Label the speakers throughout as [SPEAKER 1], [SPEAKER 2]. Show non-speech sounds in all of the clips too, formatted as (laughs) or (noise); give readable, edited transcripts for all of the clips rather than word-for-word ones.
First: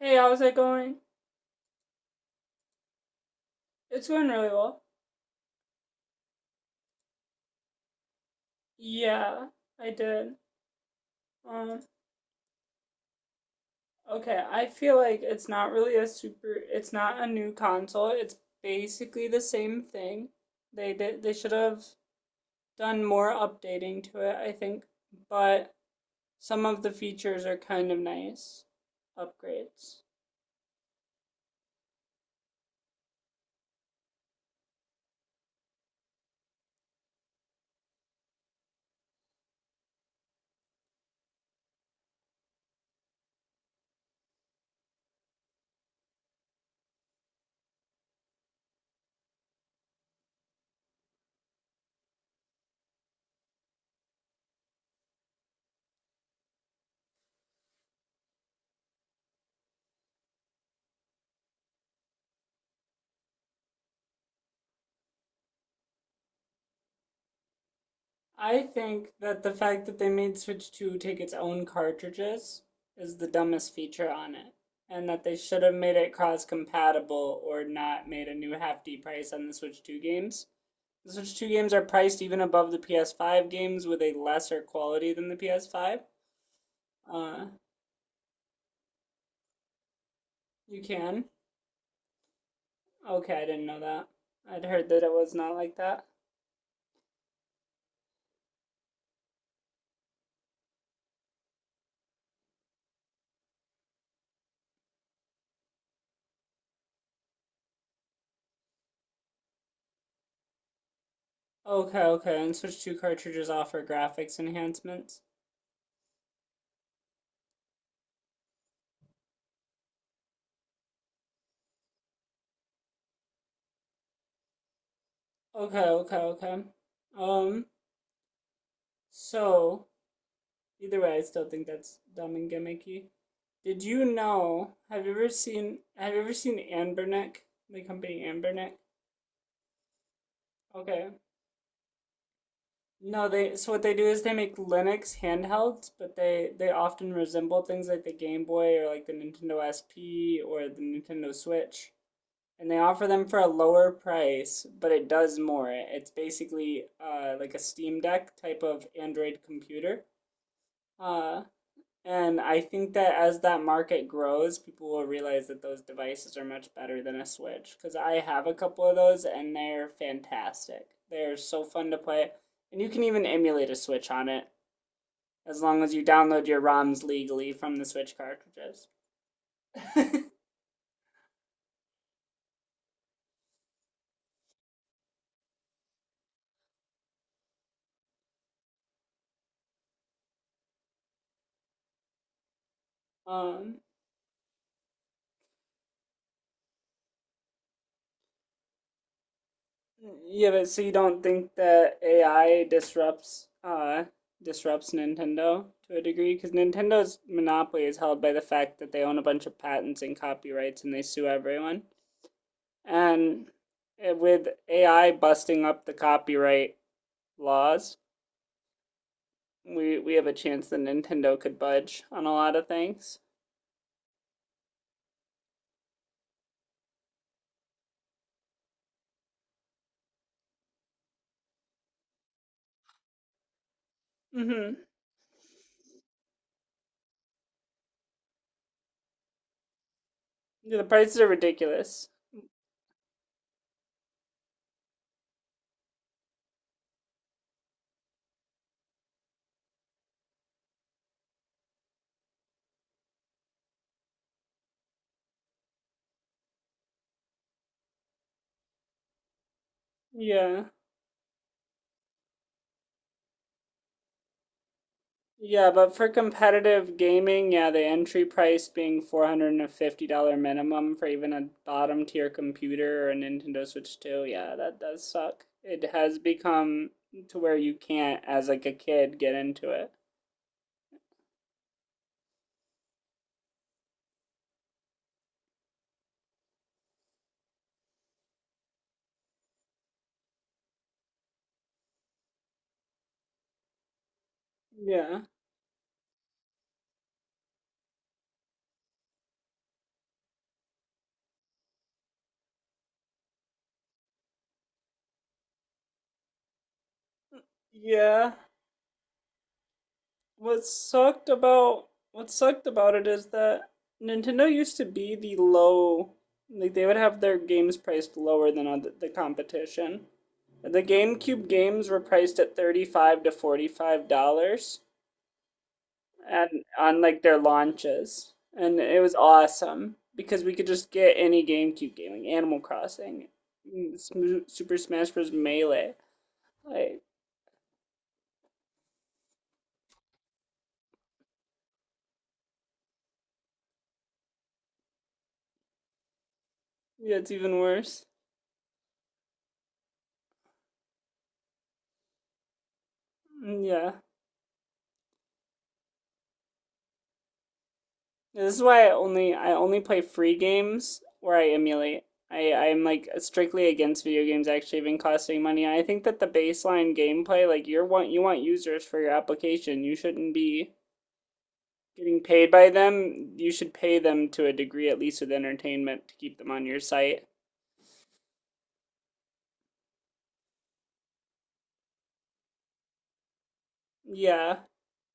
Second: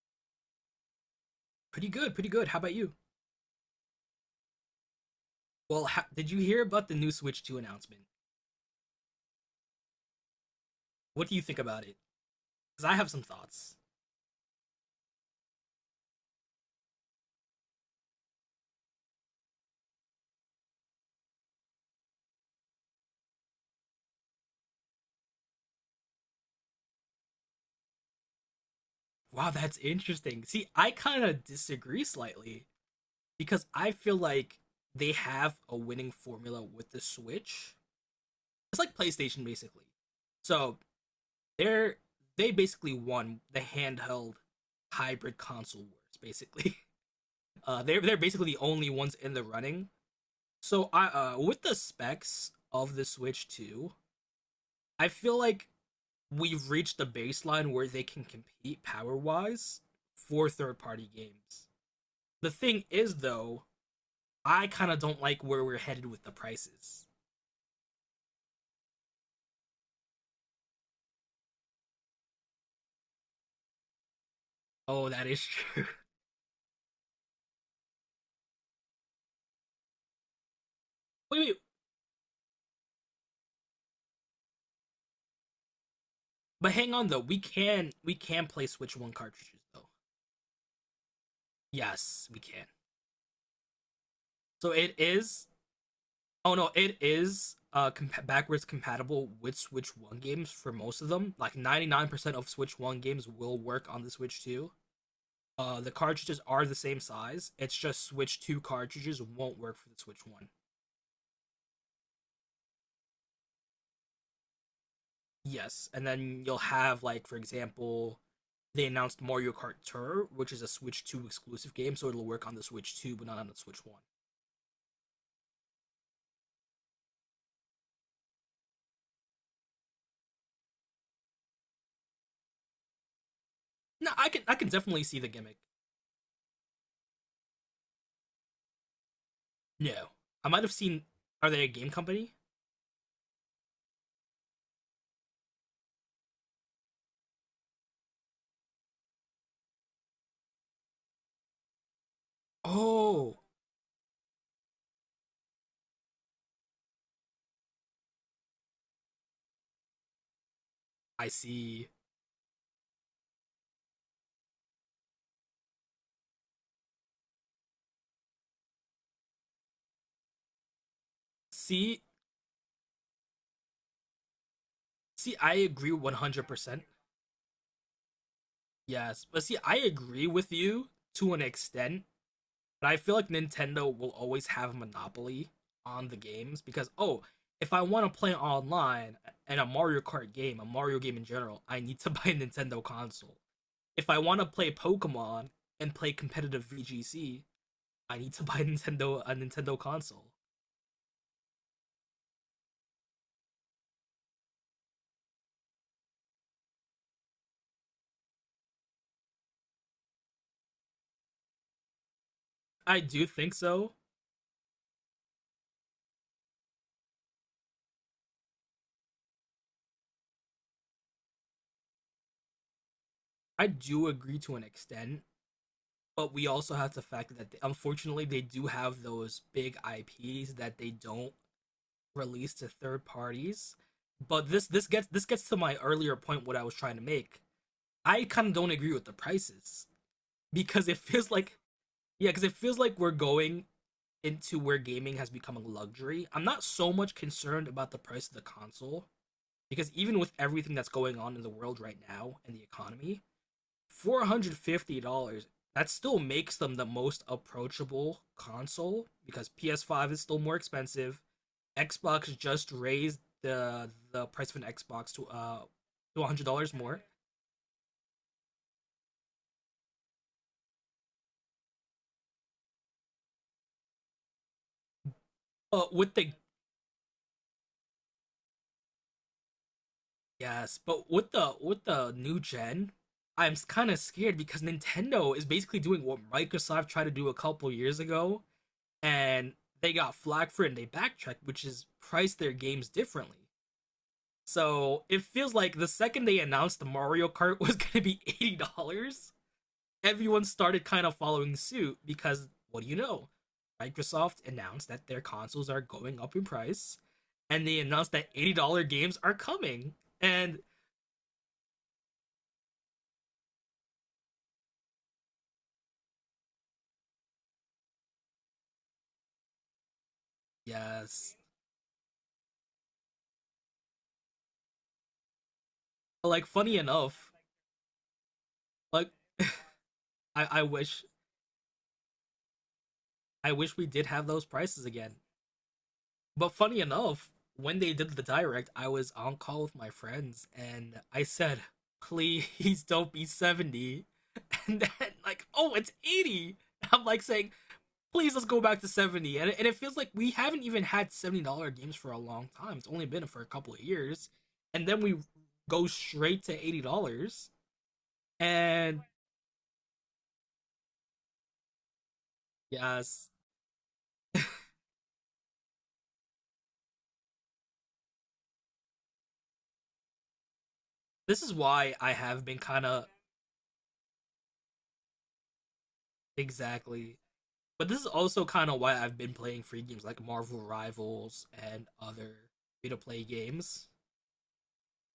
[SPEAKER 1] Hey, how's it going?
[SPEAKER 2] Pretty good, pretty good. How about you?
[SPEAKER 1] It's going really well.
[SPEAKER 2] Well, did you hear about the new Switch 2 announcement?
[SPEAKER 1] Yeah, I did.
[SPEAKER 2] What do you think
[SPEAKER 1] Um,
[SPEAKER 2] about it? Because I have some thoughts.
[SPEAKER 1] okay, I feel like it's not really a super, it's not a new console. It's basically the same thing. They did, they should have done more updating to it, I think, but some of the features are kind of nice
[SPEAKER 2] Wow, that's
[SPEAKER 1] upgrades.
[SPEAKER 2] interesting. See, I kind of disagree slightly because I feel like they have a winning formula with the Switch. It's like PlayStation basically. So, they're they basically won the handheld hybrid console wars basically. (laughs) They're basically the only ones in the running. So, I with the specs of the Switch 2, I feel like we've reached the baseline where they can compete power wise for third party games. The thing is, though, I kind of don't like where we're headed with the prices.
[SPEAKER 1] I think that the fact that they made Switch 2 take its own cartridges is the dumbest feature on it. And
[SPEAKER 2] Oh,
[SPEAKER 1] that
[SPEAKER 2] that
[SPEAKER 1] they
[SPEAKER 2] is
[SPEAKER 1] should have
[SPEAKER 2] true.
[SPEAKER 1] made it cross compatible or not made a new hefty price on the Switch 2 games. The
[SPEAKER 2] (laughs)
[SPEAKER 1] Switch
[SPEAKER 2] wait,
[SPEAKER 1] 2
[SPEAKER 2] wait,
[SPEAKER 1] games are priced even above the PS5 games with a lesser quality than the PS5.
[SPEAKER 2] but hang on though. We
[SPEAKER 1] Uh,
[SPEAKER 2] can we can play Switch One cartridges though.
[SPEAKER 1] you can?
[SPEAKER 2] Yes, we can.
[SPEAKER 1] Okay, I didn't know that. I'd
[SPEAKER 2] So
[SPEAKER 1] heard
[SPEAKER 2] it
[SPEAKER 1] that it was
[SPEAKER 2] is.
[SPEAKER 1] not like that.
[SPEAKER 2] Oh no, it is backwards compatible with Switch One games for most of them. Like 99% of Switch One games will work on the Switch Two. The cartridges are the same size. It's just Switch 2 cartridges won't work for the Switch 1.
[SPEAKER 1] Okay, okay, and Switch 2 cartridges offer graphics enhancements.
[SPEAKER 2] Yes. And then you'll have, like, for example, they announced Mario Kart Tour, which is a Switch 2 exclusive game, so it'll work on the Switch 2, but not on the Switch 1.
[SPEAKER 1] Okay, okay, okay. Um, so Either way, I still think that's dumb and gimmicky. Did you
[SPEAKER 2] No, I can
[SPEAKER 1] know?
[SPEAKER 2] definitely
[SPEAKER 1] Have you
[SPEAKER 2] see
[SPEAKER 1] ever
[SPEAKER 2] the gimmick.
[SPEAKER 1] seen? Have you ever seen Anbernic? The company Anbernic.
[SPEAKER 2] No. I might have seen.
[SPEAKER 1] Okay.
[SPEAKER 2] Are they a game company?
[SPEAKER 1] No, they. So what they do is they make Linux handhelds, but they often resemble things like the Game Boy or like the Nintendo SP or the Nintendo Switch, and they offer them
[SPEAKER 2] Oh,
[SPEAKER 1] for a lower price, but it does more. It's basically like a Steam Deck type of Android computer.
[SPEAKER 2] I
[SPEAKER 1] Uh,
[SPEAKER 2] see.
[SPEAKER 1] And I think that as that market grows, people will realize that those devices are much better than a Switch. Because I have a couple of those and they're fantastic. They're so fun to
[SPEAKER 2] See,
[SPEAKER 1] play. And you can even emulate a Switch on it
[SPEAKER 2] see, I
[SPEAKER 1] as long
[SPEAKER 2] agree
[SPEAKER 1] as you download your
[SPEAKER 2] 100%.
[SPEAKER 1] ROMs legally from the Switch cartridges.
[SPEAKER 2] Yes, but see I agree
[SPEAKER 1] (laughs)
[SPEAKER 2] with you to an extent. But I feel like Nintendo will always have a monopoly on the games because, oh, if I want to play online and a Mario Kart game, a Mario game in general, I need to (laughs) buy a Nintendo console.
[SPEAKER 1] um,
[SPEAKER 2] If I want to play Pokemon and play competitive VGC, I need to (laughs) buy Nintendo a Nintendo console.
[SPEAKER 1] yeah, but so you don't think that AI disrupts disrupts Nintendo to a degree because Nintendo's monopoly is held by the fact that they own a bunch of patents and copyrights and they sue everyone.
[SPEAKER 2] I do
[SPEAKER 1] and
[SPEAKER 2] think so.
[SPEAKER 1] uh, with AI busting up the copyright laws, we have a chance that Nintendo could budge on a lot of things.
[SPEAKER 2] I do agree to an extent, but we also have to factor that unfortunately they do have those big IPs that they don't released to third parties. But this
[SPEAKER 1] Mm-hmm.
[SPEAKER 2] this gets this gets to my earlier point what I was trying to make. I kind of don't agree with the prices
[SPEAKER 1] Yeah, the
[SPEAKER 2] because it
[SPEAKER 1] prices are
[SPEAKER 2] feels like
[SPEAKER 1] ridiculous.
[SPEAKER 2] yeah, because it feels like we're going into where gaming has become a luxury. I'm not so much concerned about the price of the console because even with everything that's going on in the world right now and the economy, $450 that still makes them the most approachable console because PS5 is still more
[SPEAKER 1] Yeah.
[SPEAKER 2] expensive. Xbox just raised the price of an Xbox to uh
[SPEAKER 1] Yeah, but for
[SPEAKER 2] to $100
[SPEAKER 1] competitive
[SPEAKER 2] more.
[SPEAKER 1] gaming, yeah, the entry price being $450 minimum for even a bottom tier computer or a Nintendo Switch 2, yeah, that does suck. It
[SPEAKER 2] But with
[SPEAKER 1] has
[SPEAKER 2] the
[SPEAKER 1] become to where you can't, as like a kid, get into it.
[SPEAKER 2] yes, but with the new gen, I'm kind of scared because Nintendo is basically doing what Microsoft tried to do a couple years ago, and they got flack for it and they backtracked, which is price their games differently. So
[SPEAKER 1] Yeah.
[SPEAKER 2] it feels like the second they announced the Mario Kart (laughs) was gonna be $80, everyone started kind of following suit because what do you know? Microsoft announced that their consoles are going up in price, and they announced that
[SPEAKER 1] Yeah.
[SPEAKER 2] $80 games are coming. And
[SPEAKER 1] What sucked about it is that Nintendo used to be the low like they would have their games priced lower than other, the competition. The
[SPEAKER 2] yes,
[SPEAKER 1] GameCube games were priced at 35 to $45
[SPEAKER 2] like
[SPEAKER 1] and
[SPEAKER 2] funny
[SPEAKER 1] on like
[SPEAKER 2] enough,
[SPEAKER 1] their launches and it
[SPEAKER 2] like
[SPEAKER 1] was
[SPEAKER 2] (laughs)
[SPEAKER 1] awesome because
[SPEAKER 2] I,
[SPEAKER 1] we
[SPEAKER 2] I
[SPEAKER 1] could just
[SPEAKER 2] wish
[SPEAKER 1] get any GameCube game like Animal Crossing,
[SPEAKER 2] I wish we did have those
[SPEAKER 1] Super
[SPEAKER 2] prices
[SPEAKER 1] Smash
[SPEAKER 2] again.
[SPEAKER 1] Bros melee.
[SPEAKER 2] But funny
[SPEAKER 1] Like
[SPEAKER 2] enough, when they did the direct, I was on call with my friends, and I said, "Please don't be 70" (laughs) And then like, oh, it's 80. I'm
[SPEAKER 1] yeah,
[SPEAKER 2] like
[SPEAKER 1] it's
[SPEAKER 2] saying,
[SPEAKER 1] even worse.
[SPEAKER 2] please let's go back to 70. And it feels like we haven't even had $70 games for a long time. It's only been for a
[SPEAKER 1] Mm,
[SPEAKER 2] couple of
[SPEAKER 1] yeah.
[SPEAKER 2] years, and then we go straight to $80.
[SPEAKER 1] This is why I
[SPEAKER 2] And
[SPEAKER 1] only I only play free games where I emulate. I'm like
[SPEAKER 2] yes,
[SPEAKER 1] strictly against video games actually even costing money. I think that the baseline gameplay, like you want users for your application. You shouldn't be
[SPEAKER 2] this is why I
[SPEAKER 1] getting
[SPEAKER 2] have
[SPEAKER 1] paid
[SPEAKER 2] been
[SPEAKER 1] by
[SPEAKER 2] kind of,
[SPEAKER 1] them. You should pay them to a degree at least with entertainment to keep them on your
[SPEAKER 2] exactly,
[SPEAKER 1] site.
[SPEAKER 2] but this is also kind of why I've been playing free games like Marvel Rivals and other free to play games.
[SPEAKER 1] Yeah,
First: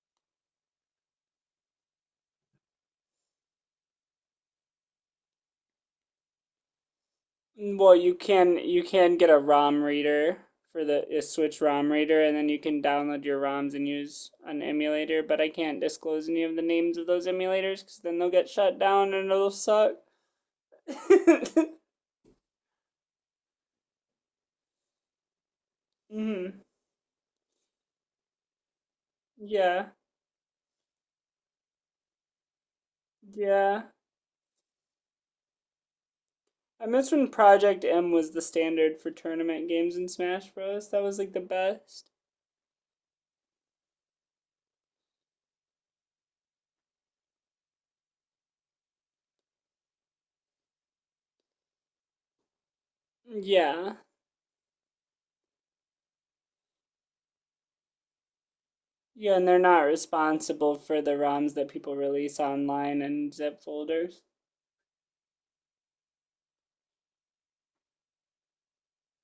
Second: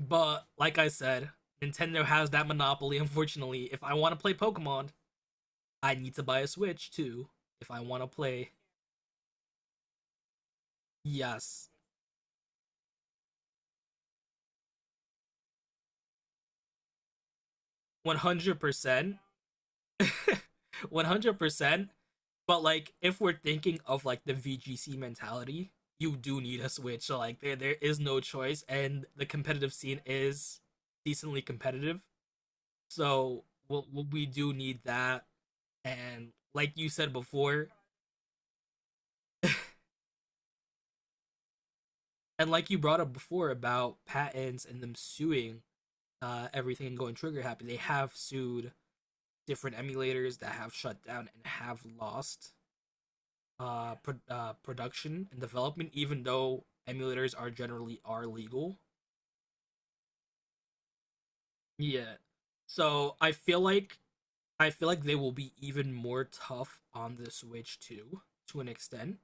[SPEAKER 2] But like I said, Nintendo has that monopoly. Unfortunately, if I want to play Pokemon, I need to buy a Switch too. If I
[SPEAKER 1] well,
[SPEAKER 2] want to
[SPEAKER 1] you
[SPEAKER 2] play,
[SPEAKER 1] can you can get a ROM reader for the a Switch
[SPEAKER 2] yes,
[SPEAKER 1] ROM reader, and then you can download your ROMs and use an emulator. But I can't disclose any of the names of those emulators because then they'll get shut down
[SPEAKER 2] 100%.
[SPEAKER 1] and it'll suck. (laughs)
[SPEAKER 2] 100%. (laughs) But like if we're thinking of like the VGC mentality, you do need
[SPEAKER 1] Hmm.
[SPEAKER 2] a switch. So like there is no choice, and the competitive
[SPEAKER 1] Yeah,
[SPEAKER 2] scene is decently competitive. So
[SPEAKER 1] yeah.
[SPEAKER 2] we do need that, and like
[SPEAKER 1] I
[SPEAKER 2] you
[SPEAKER 1] miss
[SPEAKER 2] said
[SPEAKER 1] when
[SPEAKER 2] before,
[SPEAKER 1] Project M was the standard for tournament games in Smash Bros. That was like the best.
[SPEAKER 2] and like you brought up before about patents and them suing everything and going trigger happy, they have sued different emulators that have shut down and have lost
[SPEAKER 1] Yeah.
[SPEAKER 2] production and development, even though emulators are generally are legal.
[SPEAKER 1] Yeah, and they're not responsible for the ROMs that people
[SPEAKER 2] Yeah.
[SPEAKER 1] release online
[SPEAKER 2] So I
[SPEAKER 1] and zip
[SPEAKER 2] feel like
[SPEAKER 1] folders.
[SPEAKER 2] I feel like they will be even more tough on the Switch too, to an extent.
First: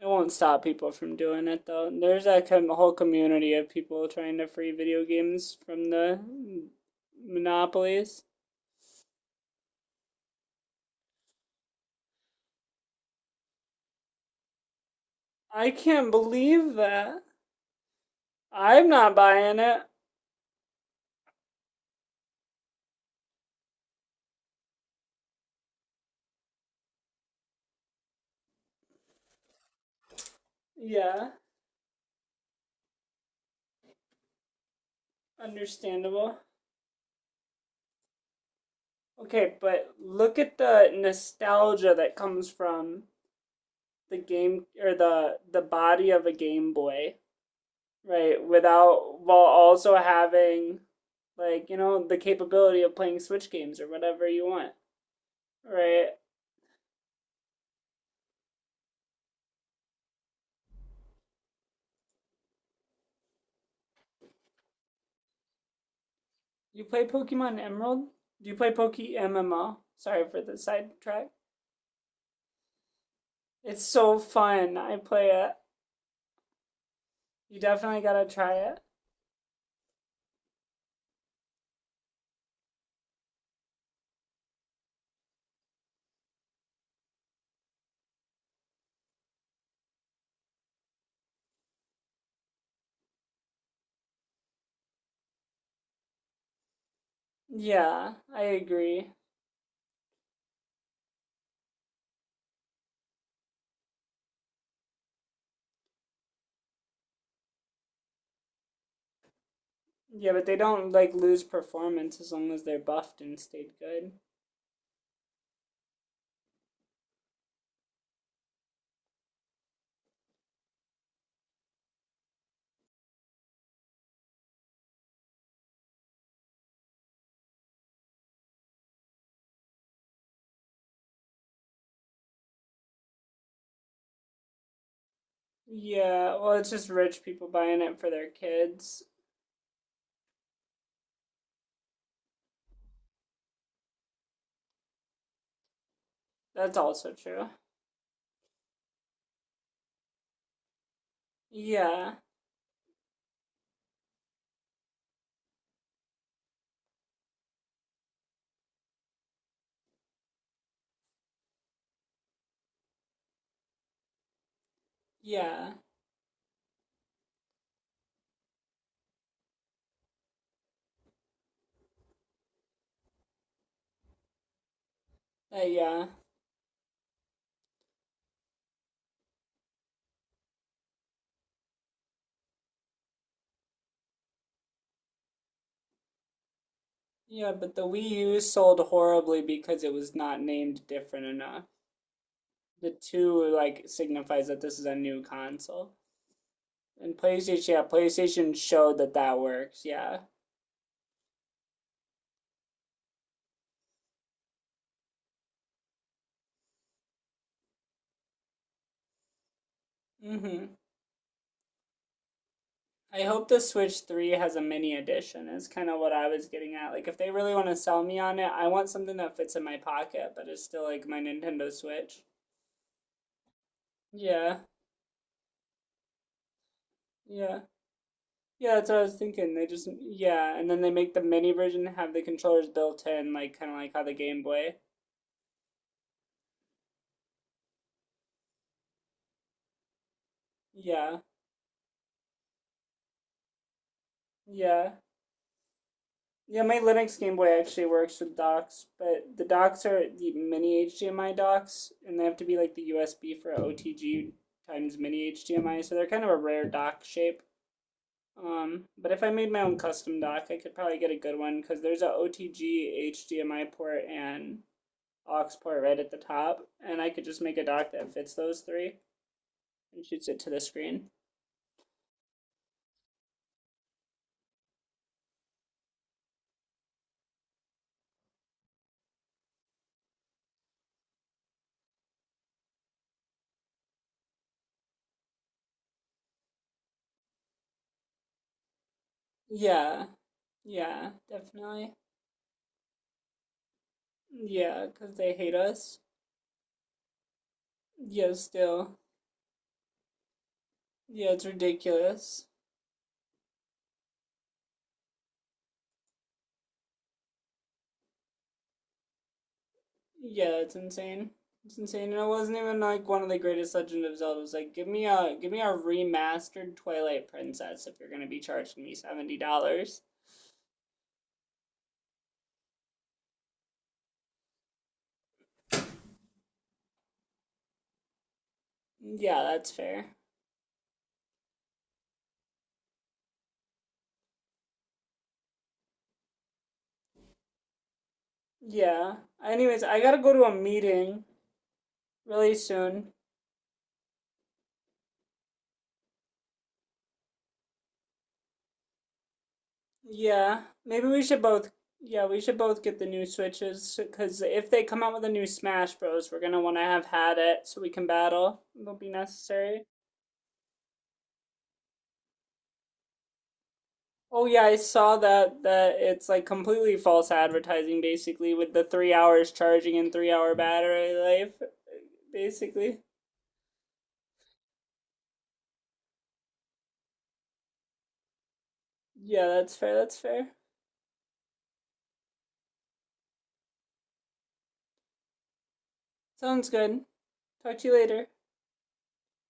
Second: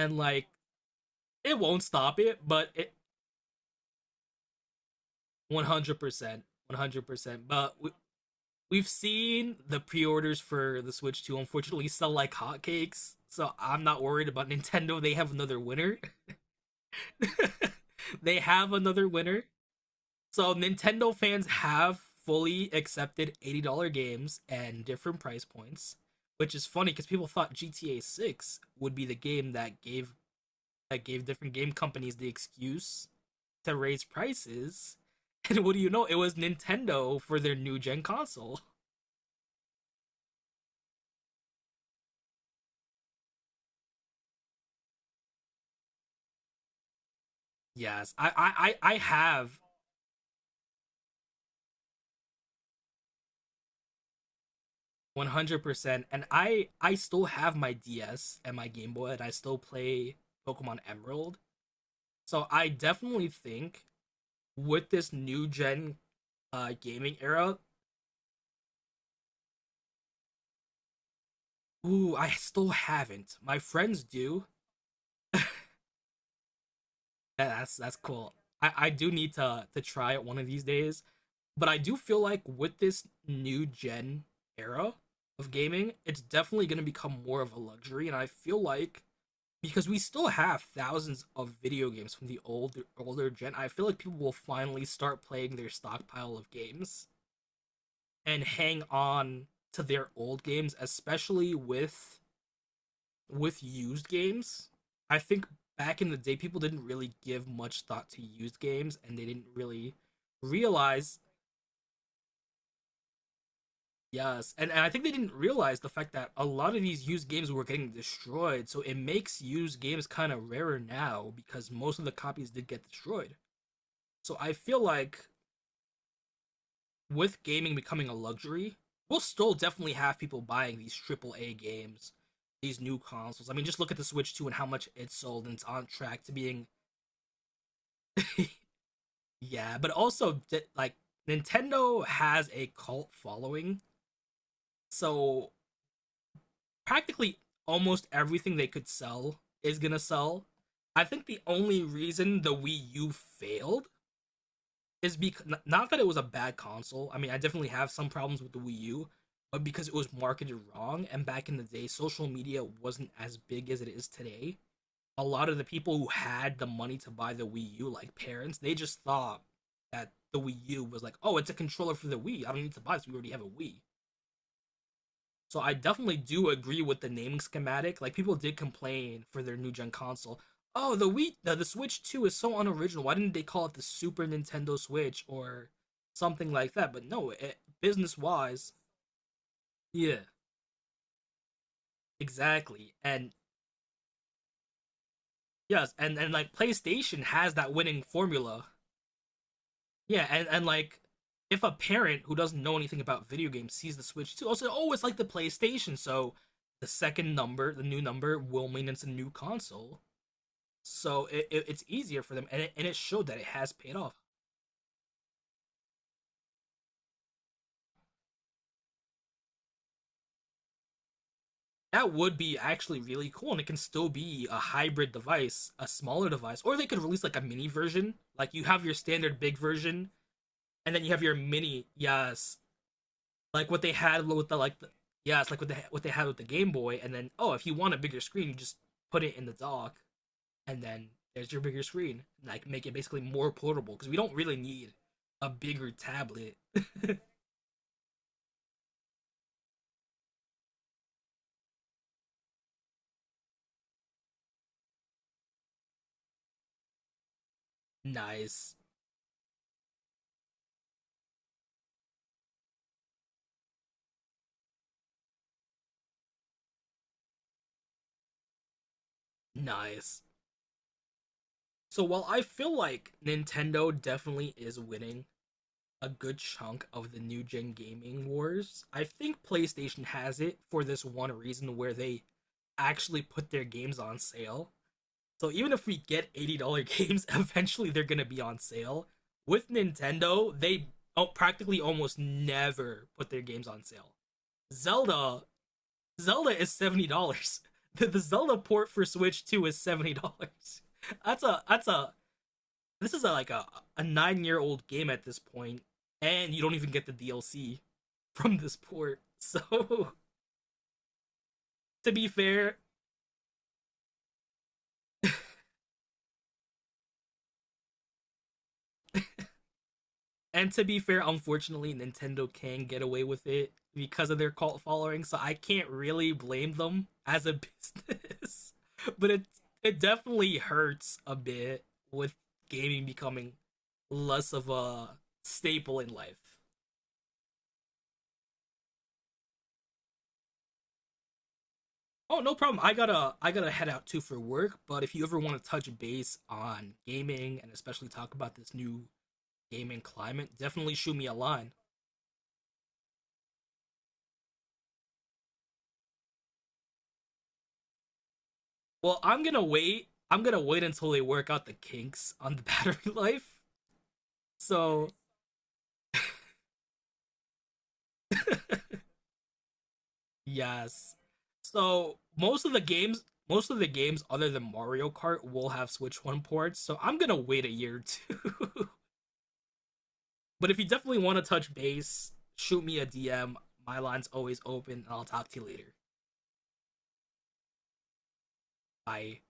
[SPEAKER 1] It won't
[SPEAKER 2] like
[SPEAKER 1] stop people from doing
[SPEAKER 2] it
[SPEAKER 1] it
[SPEAKER 2] won't
[SPEAKER 1] though.
[SPEAKER 2] stop
[SPEAKER 1] There's a
[SPEAKER 2] it, but it
[SPEAKER 1] whole community of people trying to free video games from the
[SPEAKER 2] 100%, 100%. But we,
[SPEAKER 1] monopolies.
[SPEAKER 2] we've seen the pre-orders for the Switch 2 unfortunately sell like hotcakes. So I'm not worried about (laughs) Nintendo. They have another
[SPEAKER 1] I
[SPEAKER 2] winner.
[SPEAKER 1] can't believe that.
[SPEAKER 2] (laughs) They have
[SPEAKER 1] I'm
[SPEAKER 2] another
[SPEAKER 1] not
[SPEAKER 2] winner.
[SPEAKER 1] buying it.
[SPEAKER 2] So Nintendo fans have fully accepted $80 games and different price points, which is funny because people thought GTA 6 would be the game that gave, that gave
[SPEAKER 1] Yeah,
[SPEAKER 2] different game companies the excuse to raise prices. (laughs) And what do you know? It was
[SPEAKER 1] understandable.
[SPEAKER 2] Nintendo for their new gen console.
[SPEAKER 1] Okay, but look at the nostalgia that comes from the game or the body of a Game Boy,
[SPEAKER 2] Yes, I
[SPEAKER 1] right?
[SPEAKER 2] I I I
[SPEAKER 1] Without while
[SPEAKER 2] have
[SPEAKER 1] also having like, you know, the capability of playing Switch games or whatever you want,
[SPEAKER 2] 100%,
[SPEAKER 1] right?
[SPEAKER 2] and I still have my DS and my Game Boy, and I still play Pokemon Emerald. So I definitely think with this new gen
[SPEAKER 1] You play
[SPEAKER 2] gaming era.
[SPEAKER 1] Pokemon Emerald? Do you play Poke MMO? Sorry for the sidetrack.
[SPEAKER 2] Ooh, I still haven't. My
[SPEAKER 1] It's
[SPEAKER 2] friends
[SPEAKER 1] so
[SPEAKER 2] do.
[SPEAKER 1] fun. I play it. You
[SPEAKER 2] That's
[SPEAKER 1] definitely gotta
[SPEAKER 2] cool.
[SPEAKER 1] try
[SPEAKER 2] I,
[SPEAKER 1] it.
[SPEAKER 2] I do need to try it one of these days. But I do feel like with this new gen era of gaming, it's definitely gonna become more of a luxury. And I feel like because we still have thousands of video games from the older gen, I feel like people will finally start playing their stockpile of games
[SPEAKER 1] Yeah, I
[SPEAKER 2] and hang
[SPEAKER 1] agree.
[SPEAKER 2] on to their old games, especially with used games. I think back in the day people didn't really give much thought to used games, and they didn't really
[SPEAKER 1] Yeah, but they don't like
[SPEAKER 2] realize
[SPEAKER 1] lose performance as long as they're buffed and stayed good.
[SPEAKER 2] yes and, and I think they didn't realize the fact that a lot of these used games were getting destroyed, so it makes used games kind of rarer now because most of the copies did get destroyed. So I feel like with gaming becoming a luxury, we'll still definitely have people buying these triple A games, these new consoles. I mean, just look at the Switch 2 and how much it sold, and it's on track to
[SPEAKER 1] Yeah, well,
[SPEAKER 2] being
[SPEAKER 1] it's just rich people buying it for their
[SPEAKER 2] (laughs)
[SPEAKER 1] kids.
[SPEAKER 2] Yeah, but also like Nintendo has a cult following, so
[SPEAKER 1] That's also
[SPEAKER 2] practically
[SPEAKER 1] true.
[SPEAKER 2] almost everything they could sell is gonna sell. I think the only
[SPEAKER 1] Yeah,
[SPEAKER 2] reason the Wii U failed is because, not that it was a bad console. I mean, I definitely have some problems with the Wii U, but because it was marketed wrong, and back in the day, social media wasn't as big as it is today. A lot of the
[SPEAKER 1] yeah,
[SPEAKER 2] people who had the money to buy the Wii U, like parents, they just thought that the Wii U was like, oh, it's a controller for the Wii. I don't need to buy this. We already have a Wii. So I
[SPEAKER 1] yeah,
[SPEAKER 2] definitely do agree with the naming schematic. Like people did complain for their new gen console. Oh, the Wii, the Switch 2 is so unoriginal. Why didn't they call it the Super Nintendo Switch or something like that? But no,
[SPEAKER 1] yeah.
[SPEAKER 2] it,
[SPEAKER 1] But the Wii
[SPEAKER 2] business
[SPEAKER 1] U
[SPEAKER 2] wise,
[SPEAKER 1] sold horribly because it was
[SPEAKER 2] yeah,
[SPEAKER 1] not named different enough. The
[SPEAKER 2] exactly. And
[SPEAKER 1] two like signifies that this is a new console.
[SPEAKER 2] yes, and like
[SPEAKER 1] And
[SPEAKER 2] PlayStation has
[SPEAKER 1] PlayStation,
[SPEAKER 2] that
[SPEAKER 1] yeah,
[SPEAKER 2] winning
[SPEAKER 1] PlayStation
[SPEAKER 2] formula.
[SPEAKER 1] showed that that works. Yeah.
[SPEAKER 2] Yeah, and like if a parent who doesn't know anything about video games sees the Switch too, also, oh, it's like the PlayStation, so the second number, the new number, will mean it's a new console.
[SPEAKER 1] Mhm.
[SPEAKER 2] So it's easier for them, and it
[SPEAKER 1] I
[SPEAKER 2] showed that it
[SPEAKER 1] hope the
[SPEAKER 2] has paid
[SPEAKER 1] Switch
[SPEAKER 2] off.
[SPEAKER 1] 3 has a mini edition. Is kind of what I was getting at. Like if they really want to sell me on it, I want something that fits in my pocket but is still like my Nintendo
[SPEAKER 2] That
[SPEAKER 1] Switch.
[SPEAKER 2] would be actually really cool, and it can still be a
[SPEAKER 1] Yeah.
[SPEAKER 2] hybrid device, a smaller device, or they could release like a
[SPEAKER 1] Yeah.
[SPEAKER 2] mini version. Like you
[SPEAKER 1] Yeah,
[SPEAKER 2] have
[SPEAKER 1] that's
[SPEAKER 2] your
[SPEAKER 1] what I was
[SPEAKER 2] standard
[SPEAKER 1] thinking.
[SPEAKER 2] big
[SPEAKER 1] They just
[SPEAKER 2] version,
[SPEAKER 1] yeah, and then they
[SPEAKER 2] and then you
[SPEAKER 1] make the
[SPEAKER 2] have your
[SPEAKER 1] mini version
[SPEAKER 2] mini.
[SPEAKER 1] have the
[SPEAKER 2] Yes,
[SPEAKER 1] controllers built in like kind
[SPEAKER 2] like
[SPEAKER 1] of
[SPEAKER 2] what
[SPEAKER 1] like
[SPEAKER 2] they
[SPEAKER 1] how the
[SPEAKER 2] had
[SPEAKER 1] Game
[SPEAKER 2] with the
[SPEAKER 1] Boy.
[SPEAKER 2] like the, yeah, it's like what they had with the Game Boy, and then, oh, if you want a bigger screen, you just put it in the dock, and then
[SPEAKER 1] Yeah.
[SPEAKER 2] there's your bigger screen. Like make it basically more portable because we don't really
[SPEAKER 1] Yeah.
[SPEAKER 2] need a bigger tablet.
[SPEAKER 1] Yeah, my Linux Game Boy actually works with docks, but the docks are the mini HDMI docks, and they have to be like the USB for OTG times mini HDMI, so they're kind of a rare dock shape.
[SPEAKER 2] (laughs) Nice,
[SPEAKER 1] But if I made my own custom dock, I could probably get a good one because there's a OTG HDMI port and aux port right at the top, and I could just make a dock that fits those three and
[SPEAKER 2] nice.
[SPEAKER 1] shoots it to the screen.
[SPEAKER 2] So while I feel like Nintendo definitely is winning a good chunk of the new gen gaming wars, I think PlayStation has it for this one reason where they actually put their games on sale. So even if we get $80 (laughs) games, eventually they're going to be on sale. With
[SPEAKER 1] Yeah,
[SPEAKER 2] Nintendo, they,
[SPEAKER 1] yeah,
[SPEAKER 2] oh, practically
[SPEAKER 1] definitely.
[SPEAKER 2] almost never put their games on sale.
[SPEAKER 1] Yeah, because they
[SPEAKER 2] Zelda,
[SPEAKER 1] hate us.
[SPEAKER 2] Zelda is $70. (laughs) The
[SPEAKER 1] Yeah,
[SPEAKER 2] Zelda port
[SPEAKER 1] still.
[SPEAKER 2] for Switch 2 is $70. (laughs)
[SPEAKER 1] Yeah,
[SPEAKER 2] That's
[SPEAKER 1] it's
[SPEAKER 2] a, that's a,
[SPEAKER 1] ridiculous.
[SPEAKER 2] this is, like, a 9-year-old game at this point, and you don't even get the DLC from this port. (laughs)
[SPEAKER 1] Yeah, it's insane. It's insane,
[SPEAKER 2] To
[SPEAKER 1] and it
[SPEAKER 2] be
[SPEAKER 1] wasn't even
[SPEAKER 2] fair,
[SPEAKER 1] like one of the greatest Legend of Zeldas. It was like, give me a remastered Twilight Princess if you're gonna be charging me $70.
[SPEAKER 2] And to be fair, unfortunately, Nintendo can get away with it because of their cult following, so I can't really blame them as a business. (laughs) But
[SPEAKER 1] Yeah,
[SPEAKER 2] it
[SPEAKER 1] that's
[SPEAKER 2] it
[SPEAKER 1] fair.
[SPEAKER 2] definitely hurts a bit with gaming becoming less of a staple in life.
[SPEAKER 1] Yeah. Anyways, I gotta go to a meeting
[SPEAKER 2] Oh,
[SPEAKER 1] really
[SPEAKER 2] no problem. I
[SPEAKER 1] soon.
[SPEAKER 2] gotta I gotta head out too for work, but if you ever want to touch base on gaming and especially talk about this new gaming climate,
[SPEAKER 1] Yeah,
[SPEAKER 2] definitely
[SPEAKER 1] maybe
[SPEAKER 2] shoot
[SPEAKER 1] we
[SPEAKER 2] me a
[SPEAKER 1] should both.
[SPEAKER 2] line.
[SPEAKER 1] Yeah, we should both get the new switches because if they come out with a new Smash Bros, we're gonna want to have had it so we can battle. It'll be
[SPEAKER 2] Well, I'm gonna
[SPEAKER 1] necessary.
[SPEAKER 2] wait. I'm gonna wait until they work out the kinks on the (laughs) battery life.
[SPEAKER 1] Oh yeah, I
[SPEAKER 2] So
[SPEAKER 1] saw that it's like completely false advertising basically with the 3 hours charging and 3 hour battery
[SPEAKER 2] yes.
[SPEAKER 1] life
[SPEAKER 2] So most of the
[SPEAKER 1] basically.
[SPEAKER 2] games, most of the games other than Mario Kart will have Switch One ports. So I'm gonna wait a year or two.
[SPEAKER 1] Yeah, that's fair, that's fair.
[SPEAKER 2] (laughs) But if you definitely want to touch base, shoot me a DM. My line's always open, and I'll talk to you later.
[SPEAKER 1] Sounds good. Talk to you later.
[SPEAKER 2] Bye.